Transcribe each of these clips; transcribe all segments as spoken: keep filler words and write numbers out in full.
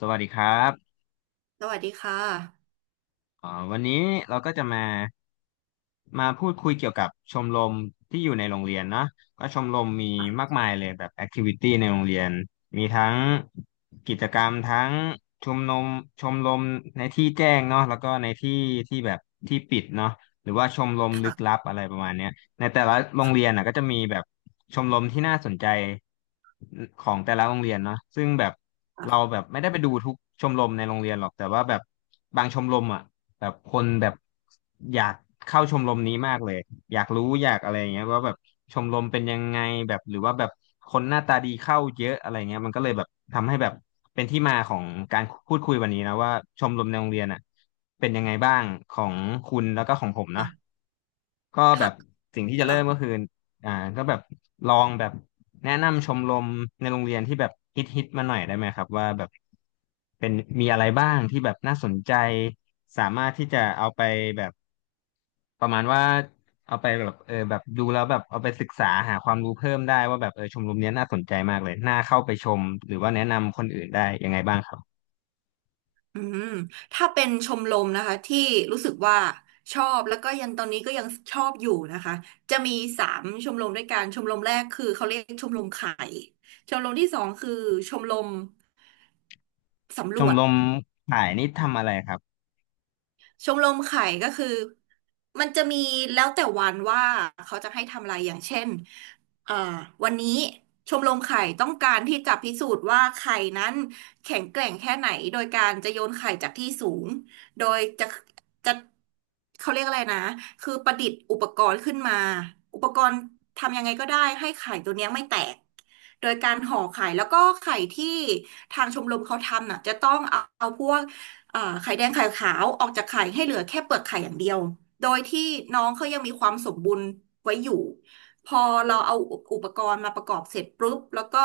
สวัสดีครับ สวัสดีค่ะอ๋อวันนี้เราก็จะมามาพูดคุยเกี่ยวกับชมรมที่อยู่ในโรงเรียนเนาะก็ชมรมมีมากมายเลยแบบแอคทิวิตี้ในโรงเรียนมีทั้งกิจกรรมทั้งชมรมชมรมในที่แจ้งเนาะแล้วก็ในที่ที่แบบที่ปิดเนาะหรือว่าชมรมลึกลับอะไรประมาณเนี้ยในแต่ละโรงเรียนน่ะก็จะมีแบบชมรมที่น่าสนใจของแต่ละโรงเรียนเนาะซึ่งแบบเราแบบไม่ได้ไปดูทุกชมรมในโรงเรียนหรอกแต่ว่าแบบบางชมรมอ่ะ แบบคนแบบอยากเข้าชมรมนี้มากเลยอยากรู้อยากอะไรอย่างเงี้ยว่าแบบชมรมเป็นยังไงแบบหรือว่าแบบคนหน้าตาดีเข้าเยอะอะไรเงี้ยมันก็เลยแบบทำให้แบบเป็นที่มาของการพูดคุยวันนี้นะว่าชมรมในโรงเรียนอ่ะเป็นยังไงบ้างของคุณแล้วก็ของผมนะอ่ะก็แบค่ะบสิ่งที่จะเริ่ค่ะมก็คือ อ่าก็แบบลองแบบแนะนำชมรมในโรงเรียนที่แบบฮิตฮิตมาหน่อยได้ไหมครับว่าแบบเป็นมีอะไรบ้างที่แบบน่าสนใจสามารถที่จะเอาไปแบบประมาณว่าเอาไปแบบเออแบบดูแล้วแบบเอาไปศึกษาหาความรู้เพิ่มได้ว่าแบบเออชมรมเนี้ยน่าสนใจมากเลยน่าเข้าไปชมหรือว่าแนะนำคนอื่นได้ยังไงบ้างครับอืมถ้าเป็นชมรมนะคะที่รู้สึกว่าชอบแล้วก็ยังตอนนี้ก็ยังชอบอยู่นะคะจะมีสามชมรมด้วยกันชมรมแรกคือเขาเรียกชมรมไข่ชมรมที่สองคือชมรมสำชรมวจ รมขายนี่ทำอะไรครับ ชมรมไข่ก็คือมันจะมีแล้วแต่วันว่าเขาจะให้ทำอะไรอย่างเช่นเอ่อวันนี้ชมรมไข่ต้องการที่จะพิสูจน์ว่าไข่นั้นแข็งแกร่งแค่ไหนโดยการจะโยนไข่จากที่สูงโดยจะจะเขาเรียกอะไรนะคือประดิษฐ์อุปกรณ์ขึ้นมาอุปกรณ์ทำยังไงก็ได้ให้ไข่ตัวเนี้ยไม่แตกโดยการห่อไข่แล้วก็ไข่ที่ทางชมรมเขาทำน่ะจะต้องเอาเอาพวก เอ่อไข่แดงไข่ขาวออกจากไข่ให้เหลือแค่เปลือกไข่อย่างเดียว โดยที่น้องเขายังมีความสมบูรณ์ไว้อยู่ พอเราเอาอุปกรณ์มาประกอบเสร็จปุ๊บ แล้วก็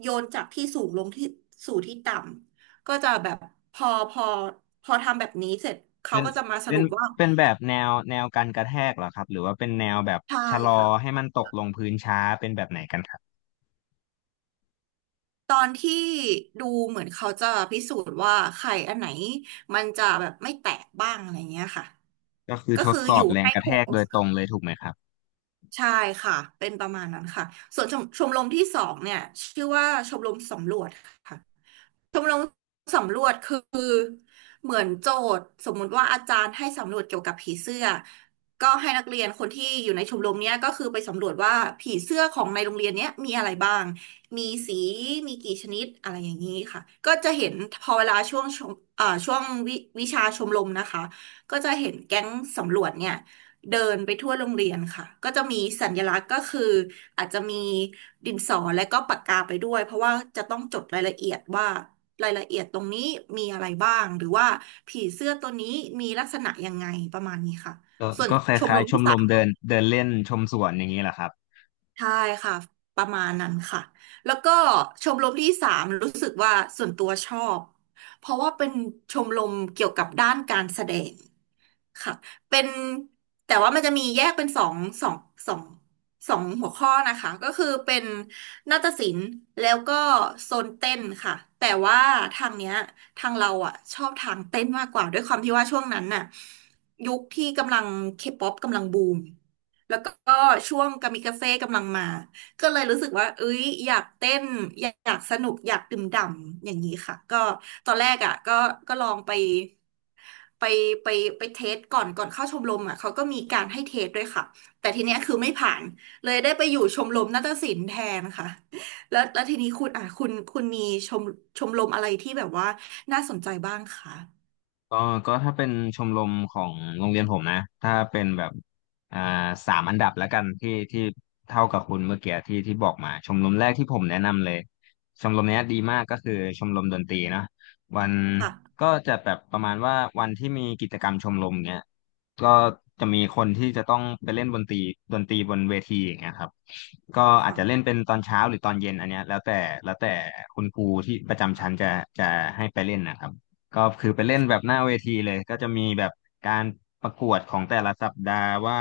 โยนจากที่สูงลงที่สู่ที่ต่ำ ก็จะแบบพอพอพอทำแบบนี้เสร็จเขาเป็นก็จะมาสเป็รุนปว่าเป็นแบบแนวแนวการกระแทกเหรอครับหรือว่าเป็นแนวแบบใช่ชะลอค่ะให้มันตกลงพื้นช้าเป็นแบบไหนกันครับตอนที่ดูเหมือนเขาจะพิสูจน์ว่าไข่อันไหนมันจะแบบไม่แตกบ้างอะไรเงี้ยค่ะก็คือก็ทดคือสออบยู่แรงให้กระคแทกง โดยตรงเลยถูกไหมครับใช่ค่ะเป็นประมาณนั้นค่ะส่วนชมชมรมที่สองเนี่ยชื่อว่าชมรมสำรวจค่ะชมรมสำรวจคือเหมือนโจทย์สมมุติว่าอาจารย์ให้สำรวจเกี่ยวกับผีเสื้อก็ให้นักเรียนคนที่อยู่ในชมรมเนี้ยก็คือไปสำรวจว่าผีเสื้อของในโรงเรียนเนี้ยมีอะไรบ้างมีสีมีกี่ชนิดอะไรอย่างนี้ค่ะก็จะเห็นพอเวลาช่วงชมอ่าช่วงวิวิชาชมรมนะคะก็จะเห็นแก๊งสำรวจเนี่ย เดินไปทั่วโรงเรียนค่ะก็จะมีสัญลักษณ์ก็คืออาจจะมีดินสอและก็ปากกาไปด้วยเพราะว่าจะต้องจดรายละเอียดว่ารายละเอียดตรงนี้มีอะไรบ้างหรือว่าผีเสื้อตัวนี้มีลักษณะยังไงประมาณนี้ค่ะก็ส่วนก็คชมล้ารยมๆชที่มรสามมเดินเดินเล่นชมสวนอย่างนี้เหรอครับ ใช่ค่ะประมาณนั้นค่ะแล้วก็ชมรมที่สามรู้สึกว่าส่วนตัวชอบเพราะว่าเป็นชมรมเกี่ยวกับด้านการแสดง ค่ะเป็นแต่ว่ามันจะมีแยกเป็นสองสองสองสองหัวข้อนะคะก็คือเป็นนาฏศิลป์แล้วก็โซนเต้นค่ะแต่ว่าทางเนี้ยทางเราอ่ะชอบทางเต้นมากกว่าด้วยความที่ว่าช่วงนั้นน่ะยุคที่กำลังเคป๊อปกำลังบูมแล้วก็ช่วงกามิกาเซ่กำลังมา ก็เลยรู้สึกว่าเอ้ยอยากเต้นอยากอยากสนุกอยากดื่มด่ำอย่างนี้ค่ะก็ตอนแรกอ่ะก็ก็ลองไปไปไปไปเทสก่อนก่อนเข้าชมรมอ่ะเขาก็มีการให้เทสด้วยค่ะแต่ทีเนี้ยคือไม่ผ่านเลยได้ไปอยู่ชมรมนาฏศิลป์แทนค่ะแล้วแล้วทีนี้คุณอ่ะคุณคุณมีชมชมรมอะไรที่แบบว่าน่าสนใจบ้างคะก็ก็ถ้าเป็นชมรมของโรงเรียนผมนะถ้าเป็นแบบอ่าสามอันดับแล้วกันที่ที่เท่ากับคุณเมื่อกี้ที่ที่บอกมาชมรมแรกที่ผมแนะนำเลยชมรมเนี้ยดีมากก็คือชมรมดนตรีเนอะวันค่ะก็จะแบบประมาณว่าวันที่มีกิจกรรมชมรมเนี้ยก็จะมีคนที่จะต้องไปเล่นดนตรีดนตรีบนเวทีอย่างเงี้ยครับก็อาจค่ะจะเล่นเป็นตอนเช้าหรือตอนเย็นอันเนี้ยแล้วแต่แล้วแต่คุณครูที่ประจำชั้นจะจะให้ไปเล่นนะครับ ก็คือไปเล่นแบบหน้าเวทีเลยก็จะมีแบบการประกวดของแต่ละสัปดาห์ว่า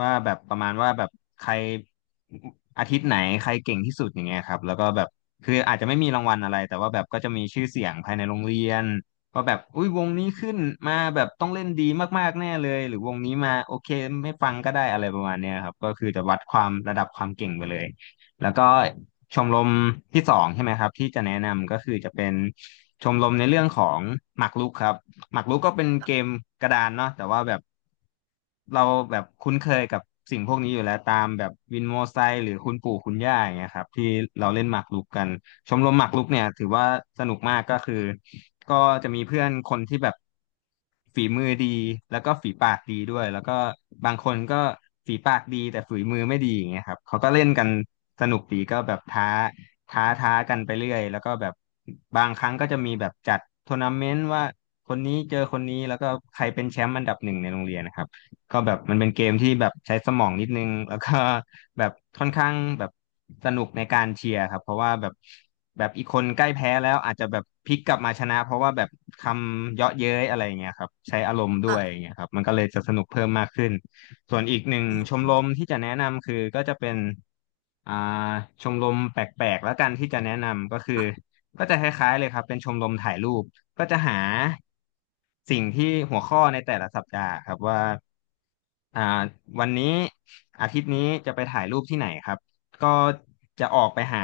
ว่าแบบประมาณว่าแบบใครอาทิตย์ไหนใครเก่งที่สุดอย่างเงี้ยครับแล้วก็แบบคืออาจจะไม่มีรางวัลอะไรแต่ว่าแบบก็จะมีชื่อเสียงภายในโรงเรียนว่าแบบอุ้ยวงนี้ขึ้นมาแบบต้องเล่นดีมากๆแน่เลยหรือวงนี้มาโอเคไม่ฟังก็ได้อะไรประมาณเนี้ยครับก็คือจะวัดความระดับความเก่งไปเลย แล้วก็ชมรมที่สองใช่ไหมครับที่จะแนะนำก็คือจะเป็นชมรมในเรื่องของหมากรุกครับหมากรุกก็เป็นเกมกระดานเนาะแต่ว่าแบบเราแบบคุ้นเคยกับสิ่งพวกนี้อยู่แล้วตามแบบวินโมไซค์หรือคุณปู่คุณย่าอย่างเงี้ยครับที่เราเล่นหมากรุกกันชมรมหมากรุกเนี่ยถือว่าสนุกมากก็คือก็จะมีเพื่อนคนที่แบบ ฝีมือดีแล้วก็ฝีปากดีด้วยแล้วก็บางคนก็ฝีปากดีแต่ฝีมือไม่ดีอย่างเงี้ยครับเขาก็เล่นกันสนุกดีก็แบบท้าท้าท้ากันไปเรื่อยแล้วก็แบบบางครั้งก็จะมีแบบจัดทัวร์นาเมนต์ว่าคนนี้เจอคนนี้แล้วก็ใครเป็นแชมป์อันดับหนึ่งในโรงเรียนนะครับ ก็แบบมันเป็นเกมที่แบบใช้สมองนิดนึงแล้วก็แบบค่อนข้างแบบสนุกในการเชียร์ครับเพราะว่าแบบแบบอีกคนใกล้แพ้แล้วอาจจะแบบพลิกกลับมาชนะเพราะว่าแบบคำเยาะเย้ยอะไรอย่างเงี้ยครับใช้อารมณ์ด้วยอย่างค่ะเงี้ยครับมันก็เลยจะสนุกเพิ่มมากขึ้นส่วนอีกหนึ่งอืชมมรมที่จะแนะนำคือก็จะเป็นอ่าชมรมแปลกๆแล้วกันที่จะแนะนำก็คือค่ะก็จะคล้ายๆเลยครับเป็นชมรมถ่ายรูป ก็จะหาสิ่งที่หัวข้อในแต่ละสัปดาห์ครับว่าอ่าวันนี้อาทิตย์นี้จะไปถ่ายรูปที่ไหนครับก็จะออกไปหา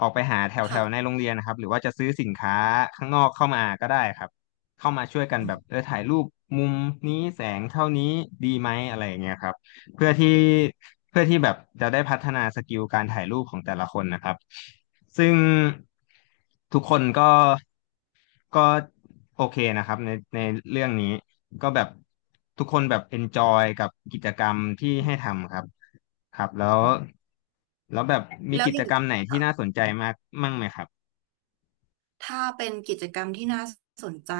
ออกไปหาแถวแถวในค่ะโรงเรียนนะครับหรือว่าจะซื้อสินค้าข้างนอกเข้ามาก็ได้ครับเข้ามาช่วยกันอืแบบเอมอถ่ายรูปมุมนี้แสงเท่านี้ดีไหมอะไรอย่างเงี้ยครับเพื่อที่เพื่อที่แบบจะได้พัฒนาสกิลการถ่ายรูปของแต่ละคนนะครับซึ่งทุกคนก็ ก็โอเคนะครับในในเรื่องนี้ก็แบบทุกคนแบบเอนจอยกับกิจกรรมที่ให้ทำครับครับแล้วแล้วแบบมีแล้วกิอจย่าง กรรมไหนที่น่าสนใจมากมั่งไหมครับถ้าเป็นกิจกรรมที่น่าสนใจ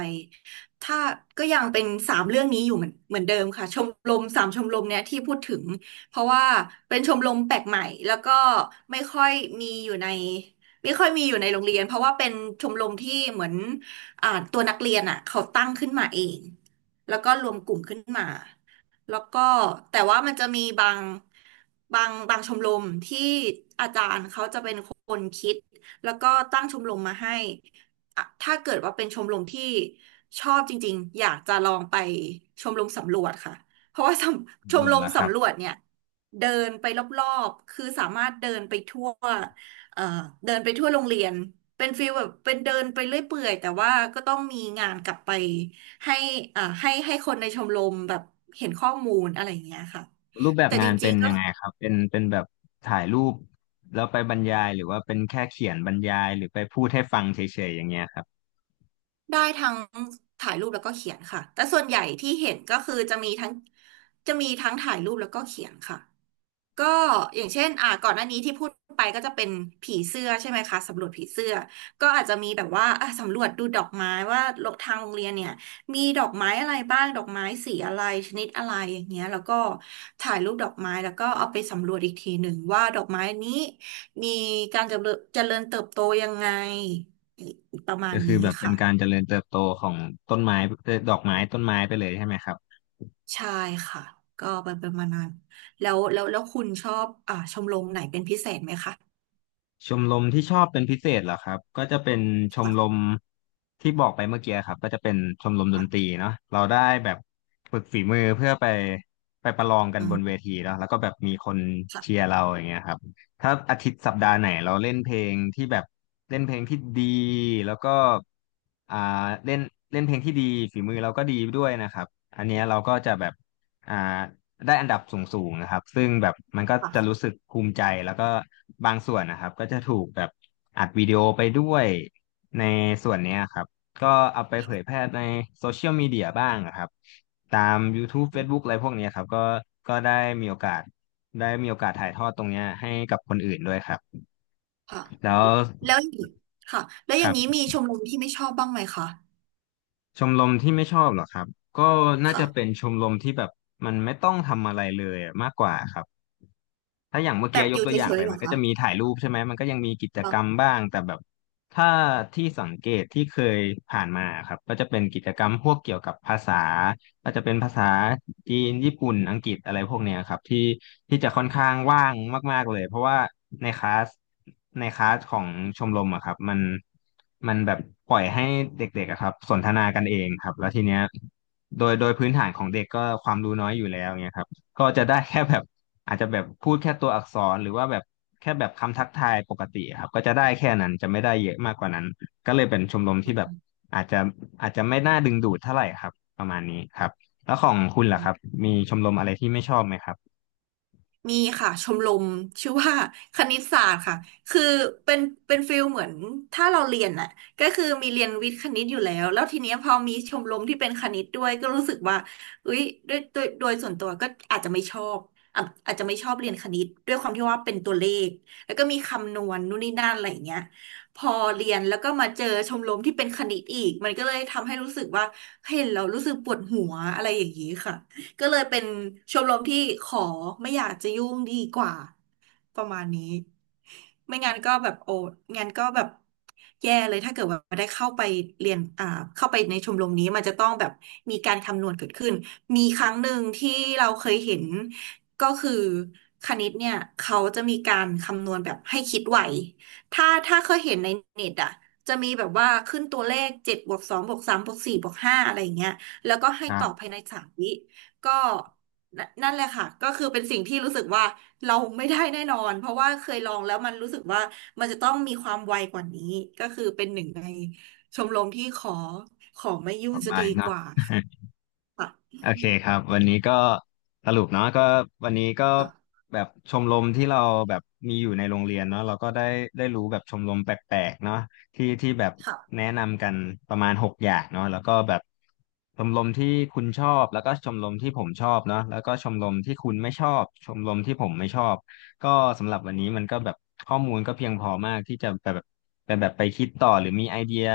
ถ้าก็ยังเป็นสามเรื่องนี้อยู่เหมือนเหมือนเดิมค่ะชมรมสามชมรมเนี่ยที่พูดถึงเพราะว่าเป็นชมรมแปลกใหม่แล้วก็ไม่ค่อยมีอยู่ในไม่ค่อยมีอยู่ในโรงเรียนเพราะว่าเป็นชมรมที่เหมือนอ่าตัวนักเรียนอ่ะเขาตั้งขึ้นมาเองแล้วก็รวมกลุ่มขึ้นมาแล้วก็แต่ว่ามันจะมีบางบางบางชมรมที่อาจารย์เขาจะเป็นคนคิด แล้วก็ตั้งชมรมมาให้อ่ะถ้าเกิดว่าเป็นชมรมที่ชอบจริงๆ อยากจะลองไปชมรมสำรวจค่ะเพราะว่า สำชมส่วรนมละครับสำรวจเนี่ยเดินไปรอบๆ คือสามารถเดินไปทั่วเอ่อเดินไปทั่วโรงเรียนเป็นฟีลแบบเป็นเดินไปเรื่อยเปื่อยแต่ว่าก็ต้องมีงานกลับไปให้อ่าให้ให้คนในชมรมแบบเห็นข้อมูลอะไรอย่างเงี้ยค่ะรูปแบบแต่จงานริเป็งนๆก็ ยังไงครับเป็นเป็นแบบถ่ายรูปแล้วไปบรรยายหรือว่าเป็นแค่เขียนบรรยายหรือไปพูดให้ฟังเฉยๆอย่างเงี้ยครับได้ทั้งถ่ายรูปแล้วก็เขียนค่ะ แต่ส่วนใหญ่ที่เห็นก็คือจะมีทั้งจะมีทั้งถ่ายรูปแล้วก็เขียนค่ะ ก็อย่างเช่นอ่าก่อนหน้านี้ที่พูดไปก็จะเป็นผีเสื้อใช่ไหมคะสำรวจผีเสื้อก็อาจจะมีแบบว่าอ่ะสำรวจดูดอกไม้ว่าทางโรงเรียนเนี่ยมีดอกไม้อะไรบ้างดอกไม้สีอะไรชนิดอะไรอย่างเงี้ยแล้วก็ถ่ายรูปดอกไม้แล้วก็เอาไปสำรวจอีกทีหนึ่งว่าดอกไม้นี้มีการเจริญเจริญเติบโตยังไงประมาณก็คือนี้แบบเป็นค่ะ การเจริญเติบโตของต้นไม้เอ่อดอกไม้ต้นไม้ไปเลยใช่ไหมครับ ใช่ค่ะก็ไปเป็นมาณน้นแล้วแล้วแล้วคุณชอบอ่าชมรมไหนเป็นพิเศษไหมคะชมรมที่ชอบเป็นพิเศษเหรอครับก็จะเป็นชมรค่ะมที่บอกไปเมื่อกี้ครับก็จะเป็นชมรมดนตรีค่ะเนาะเราได้แบบฝึกฝีมือเพื่อไปไปประลองกันอืบนเวมทีเนาะแล้วก็แบบมีคนเชียค่ะร์เราอย่างเงี้ยครับถ้าอาทิตย์สัปดาห์ไหนเราเล่นเพลงที่แบบเล่นเพลงที่ดีแล้วก็อ่าเล่นเล่นเพลงที่ดีฝีมือเราก็ดีด้วยนะครับอันเนี้ยเราก็จะแบบอ่า ได้อันดับสูงๆนะครับซึ่งแบบมันก็จะรู้ค่ะสึกภูมิใจ แล้วก็บางส่วนนะครับก็จะถูกแบบอัดวิดีโอไปด้วยในส่วนเนี้ยครับ ก็เอาไปเผยแพค่ะร่ในโซเชียลมีเดียบ้างนะครับตาม YouTube อื Facebook มอะไรพวกเนี้ยครับก็ก็ได้มีโอกาสได้มีโอกาสถ่ายทอดตรงเนี้ยให้กับคนอื่นด้วยครับ ค่ะแล้วแล้วอย่างค่ะแล้วอคย่ารังนี้บมีชมรมที่ไม่ชอบบ้างไหมคะชมรมที่ไม่ชอบเหรอครับ ก็น่าจะเป็นค่ะชมรมที่แบบมันไม่ต้องทำอะไรเลยอะมากกว่าครับ ถ้าอย่างเมื่อแบกี้บยอกยู่ตัวอย่าเฉงไปยๆเหรมัอนก็คะจะมีถ่ายรูปใช่ไหมมันก็ยังมีกิจกรรมค่บ้างแต่แบบถ้าที่สังเกตที่เคยผ่านมาครับก็จะเป็นกิจกรรมพวกเกี่ยวกับภาษาก็จะเป็นภาษาจีนญี่ปุ่นอังกฤษอะไรพวกเนี้ยครับที่ที่จะค่อนข้างว่างมากๆเลยเพราะว่าในคลาสในคลาสของชมรมอะครับมันมันแบบปล่อยให้เด็กๆอะครับสนทนากันเองครับแล้วทีเนี้ยโดยโดยพื้นฐานของเด็กก็ความรู้น้อยอยู่แล้วเนี่ยครับก็จะได้แค่แบบ อาจจะแบบพูดแค่ตัวอักษรหรือว่าแบบแค่แบบคำทักทายปกติครับก็จะได้แค่นั้นจะไม่ได้เยอะมากกว่านั้นก็เลยเป็นชมรมที่แบบอาจจะอาจจะไม่น่าดึงดูดเท่าไหร่ครับประมาณนี้ครับแล้วของคุณล่ะคะ รับมีชมรมอะไรที่ไม่ชอบไหมครับมีค่ะชมรมชื่อว่า คณิตศาสตร์ค่ะคือเป็นเป็นฟิลเหมือนถ้าเราเรียนน่ะก็คือมีเรียนวิทย์คณิตอยู่แล้วแล้วทีเนี้ยพอมีชมรมที่เป็นคณิตด้วยก็รู้สึกว่าอุ้ยด้วยโด้วยโดยส่วนตัวก็อาจจะไม่ชอบอ่ะอาจจะไม่ชอบเรียนคณิตด้วยความที่ว่าเป็นตัวเลขแล้วก็มีคำนวณนู่นนี่นั่นอะไรอย่างเงี้ยพอเรียนแล้วก็มาเจอชมรมที่เป็นคณิตอีกมันก็เลยทำให้รู้สึกว่าเห็นเรารู้สึกปวดหัวอะไรอย่างนี้ค่ะ ก็เลยเป็นชมรมที่ขอไม่อยากจะยุ่งดีกว่าประมาณนี้ไม่งั้นก็แบบโอ้งั้นก็แบบแย่เลยถ้าเกิดว่าได้เข้าไปเรียนอ่าเข้าไปในชมรมนี้มันจะต้องแบบมีการคำนวณเกิดขึ้นมีครั้งหนึ่งที่เราเคยเห็นก็คือคณิตเนี่ยเขาจะมีการคำนวณแบบให้คิดไวถ้าถ้าเคยเห็นในเน็ตอ่ะจะมีแบบว่าขึ้นตัวเลขเจ็ดบวกสองบวกสามบวกสี่บวกห้าอะไรอย่างเงี้ยแล้วก็ให้ตอบอ่าภายในสามวิ ก็นนั่นแหละค่ะก็คือเป็นสิ่งที่รู้สึกว่าเราไม่ได้แน่นอนเพราะว่าเคยลองแล้วมันรู้สึกว่ามันจะต้องมีความไวกว่านี้ก็คือเป็นหนึ่งในชมรมที่ขอขอไม่ยุ่ต่งอจะไปดีกเนาะ ว่าค่ะโอเคครับวันนี้ก็สรุปเนาะก็วันนี้ก็ค่ะแบบชมรมที่เราแบบมีอยู่ในโรงเรียนเนาะเราก็ได้ได้รู้แบบชมรมแปลกๆเนาะที่ที่แบบค่ะแนะนำกันประมาณหกอย่างเนาะแล้วก็แบบชมรมที่คุณชอบแล้วก็ชมรมที่ผมชอบเนาะแล้วก็ชมรมที่คุณไม่ชอบชมรมที่ผมไม่ชอบก็สำหรับวันนี้มันก็แบบข้อมูลก็เพียงพอมากที่จะแบบแบบแบบไปคิดต่อหรือมีไอเดีย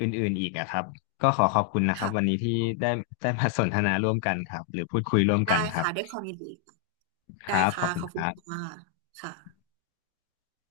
อื่นๆอีกอะครับ ก็ขอขอบคุณนะครับวันค่ะนี้ที่ได้ได้มาสนทนาร่วมกันครับหรือพูดคุยร่วมได้กันครับค่ะได้ความยินดีค่ะคได้รับขค่ะอบคุขณอบคคุรัณบค่ะค่ะ